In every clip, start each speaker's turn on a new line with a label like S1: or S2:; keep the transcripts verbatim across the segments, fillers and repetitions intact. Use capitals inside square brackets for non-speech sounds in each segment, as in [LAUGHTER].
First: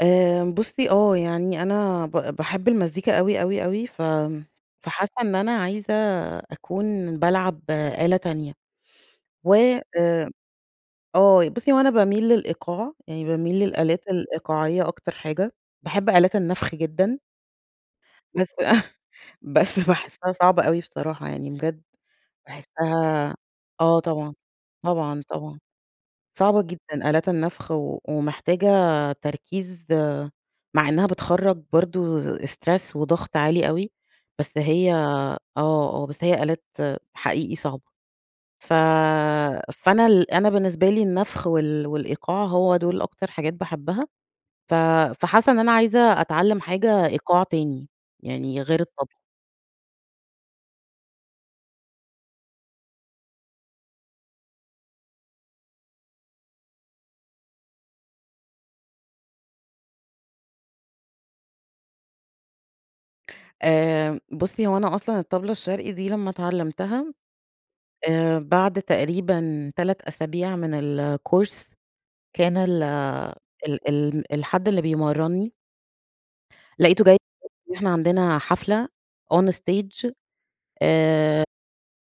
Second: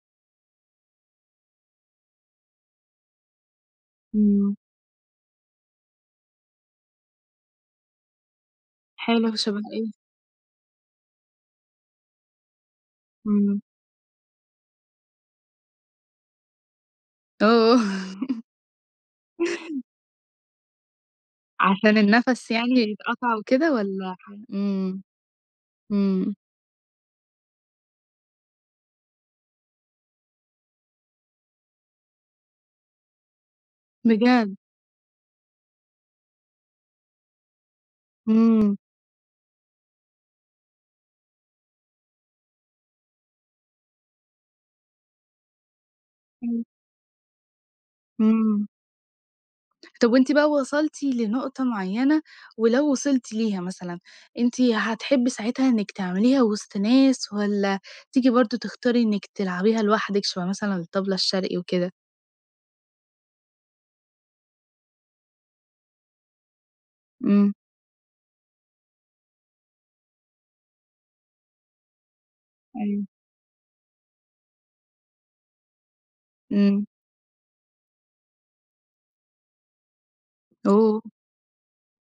S1: آآ بُصي آه يعني أنا ب باحب المزيكا أوي اوي اوي ف
S2: إمم.
S1: فحاسة إن أنا عايزة أكون بالعب آلة تانية،
S2: حلو
S1: و
S2: شبه إيه؟
S1: آآ، آه بُصي هو أنا باميل للإيقاع يعني باميل
S2: إمم.
S1: للآلات الإيقاعية أكتر حاجة باحب آلات النفخ جدًا.
S2: آه.
S1: بس [CHUCKLES] بس باحسها صعبة أوي بصراحة، يعني بجد
S2: عشان النَفَس يعني
S1: باحسها
S2: يتقطع وكده
S1: آه
S2: والَّا ح
S1: طبعًا،
S2: إمم
S1: طبعًا، طبعًا
S2: إمم.
S1: صعبة جدًا آلات النفخ، ومحتاجة تركيز مع إنها بتخرج برضه stress وضغط عالي أوي، بس
S2: بجد!
S1: هي آه، آه بس هي آلات حقيقي صعبة. ف
S2: إمم.
S1: فأنا ال أنا بالنسبة لي النفخ وال والإيقاع هو دول أكتر حاجات باحبها، ف فحاسة إن أنا عايزة أتعلم
S2: إمم.
S1: حاجة إيقاع تاني يعني
S2: إمم.
S1: غير الطبلة.
S2: طب وأنتِ بقى وصلتِ لنقطة معينة، ولو وصلتِ ليها مثلًا أنتِ هتحبي ساعتها إنك تعمليها وسط ناس، والَّا تيجي برضه تختاري إنك تلعبيها لوحدِك شبه مثلًا الطبلة الشرقي وكده؟
S1: آآ بُصي هو أنا أصلًا الطبلة الشرقي دي لما اتعلمتها،
S2: إمم.
S1: آآ بعد تقريبًا تَلَت أسابيع من الcourse كان ال
S2: أيوه.
S1: ال ال الحد اللي بيمرنّي،
S2: إمم.
S1: لقيته جاي إحنا عندنا حفلة on stage
S2: أوه!
S1: آآ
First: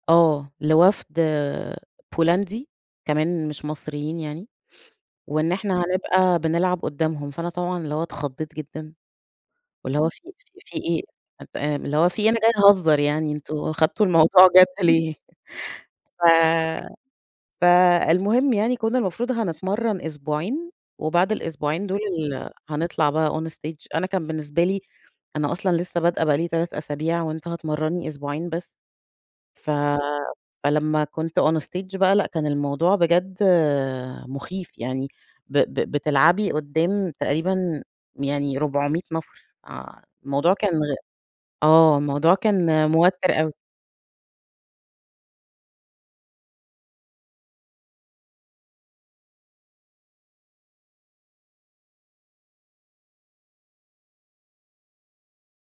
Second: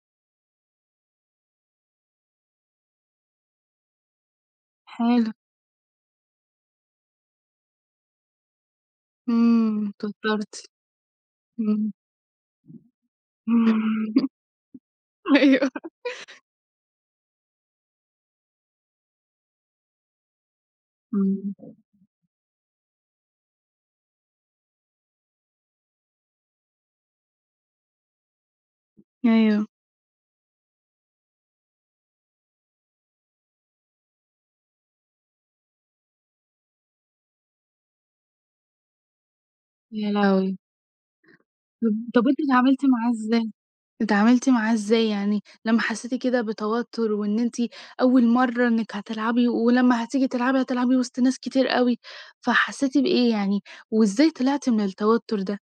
S1: آه لوفد آآ بولندي، كمان مش مصريين يعني،
S2: حلو.
S1: وإن إحنا هنبقى بنلعب قدامهم، فأنا طبعًا اللي هو اتخضيت جدًا
S2: إمم
S1: واللي هو في
S2: اتوترتِ.
S1: في إيه آآ،
S2: إمم.
S1: اللي هو في إيه! أنا جاية اهزر يعني أنتم أخدتوا
S2: إمم
S1: الموضوع جد ليه
S2: أيوه.
S1: ف فالمهم يعني كنا المفروض هنتمرن أسبوعين وبعد
S2: إمم
S1: الأسبوعين دول ال هنطلع بقى on stage، أنا كان بالنسبة لي أنا أصلًا لسه بادئة بقى لي تَلَت أسابيع وأنت هتمرنّي أسبوعين بس
S2: أيوه.
S1: ف فلما كنت on stage بقى لأ كان الموضوع بجد مخيف يعني ب ب بتلعبي قدام تقريبًا يعني ربعمية نفر آآ
S2: يا
S1: الموضوع
S2: لهوي!
S1: كان غ
S2: طب
S1: آه
S2: طب
S1: الموضوع
S2: أنتِ اتعاملتِ
S1: كان
S2: معاه
S1: موتّر
S2: إزاي
S1: أوي.
S2: اتعاملتِ معاه إزاي يعني لما حسيتِ كده بتوتر وإن أنتِ أول مرّة إنك هتلعبي ولمّا هتيجي تلعبي هتلعبي وسط ناس كتير أوي، فحسيتِ بإيه يعني وإزاي طلعتِ من التوتر ده؟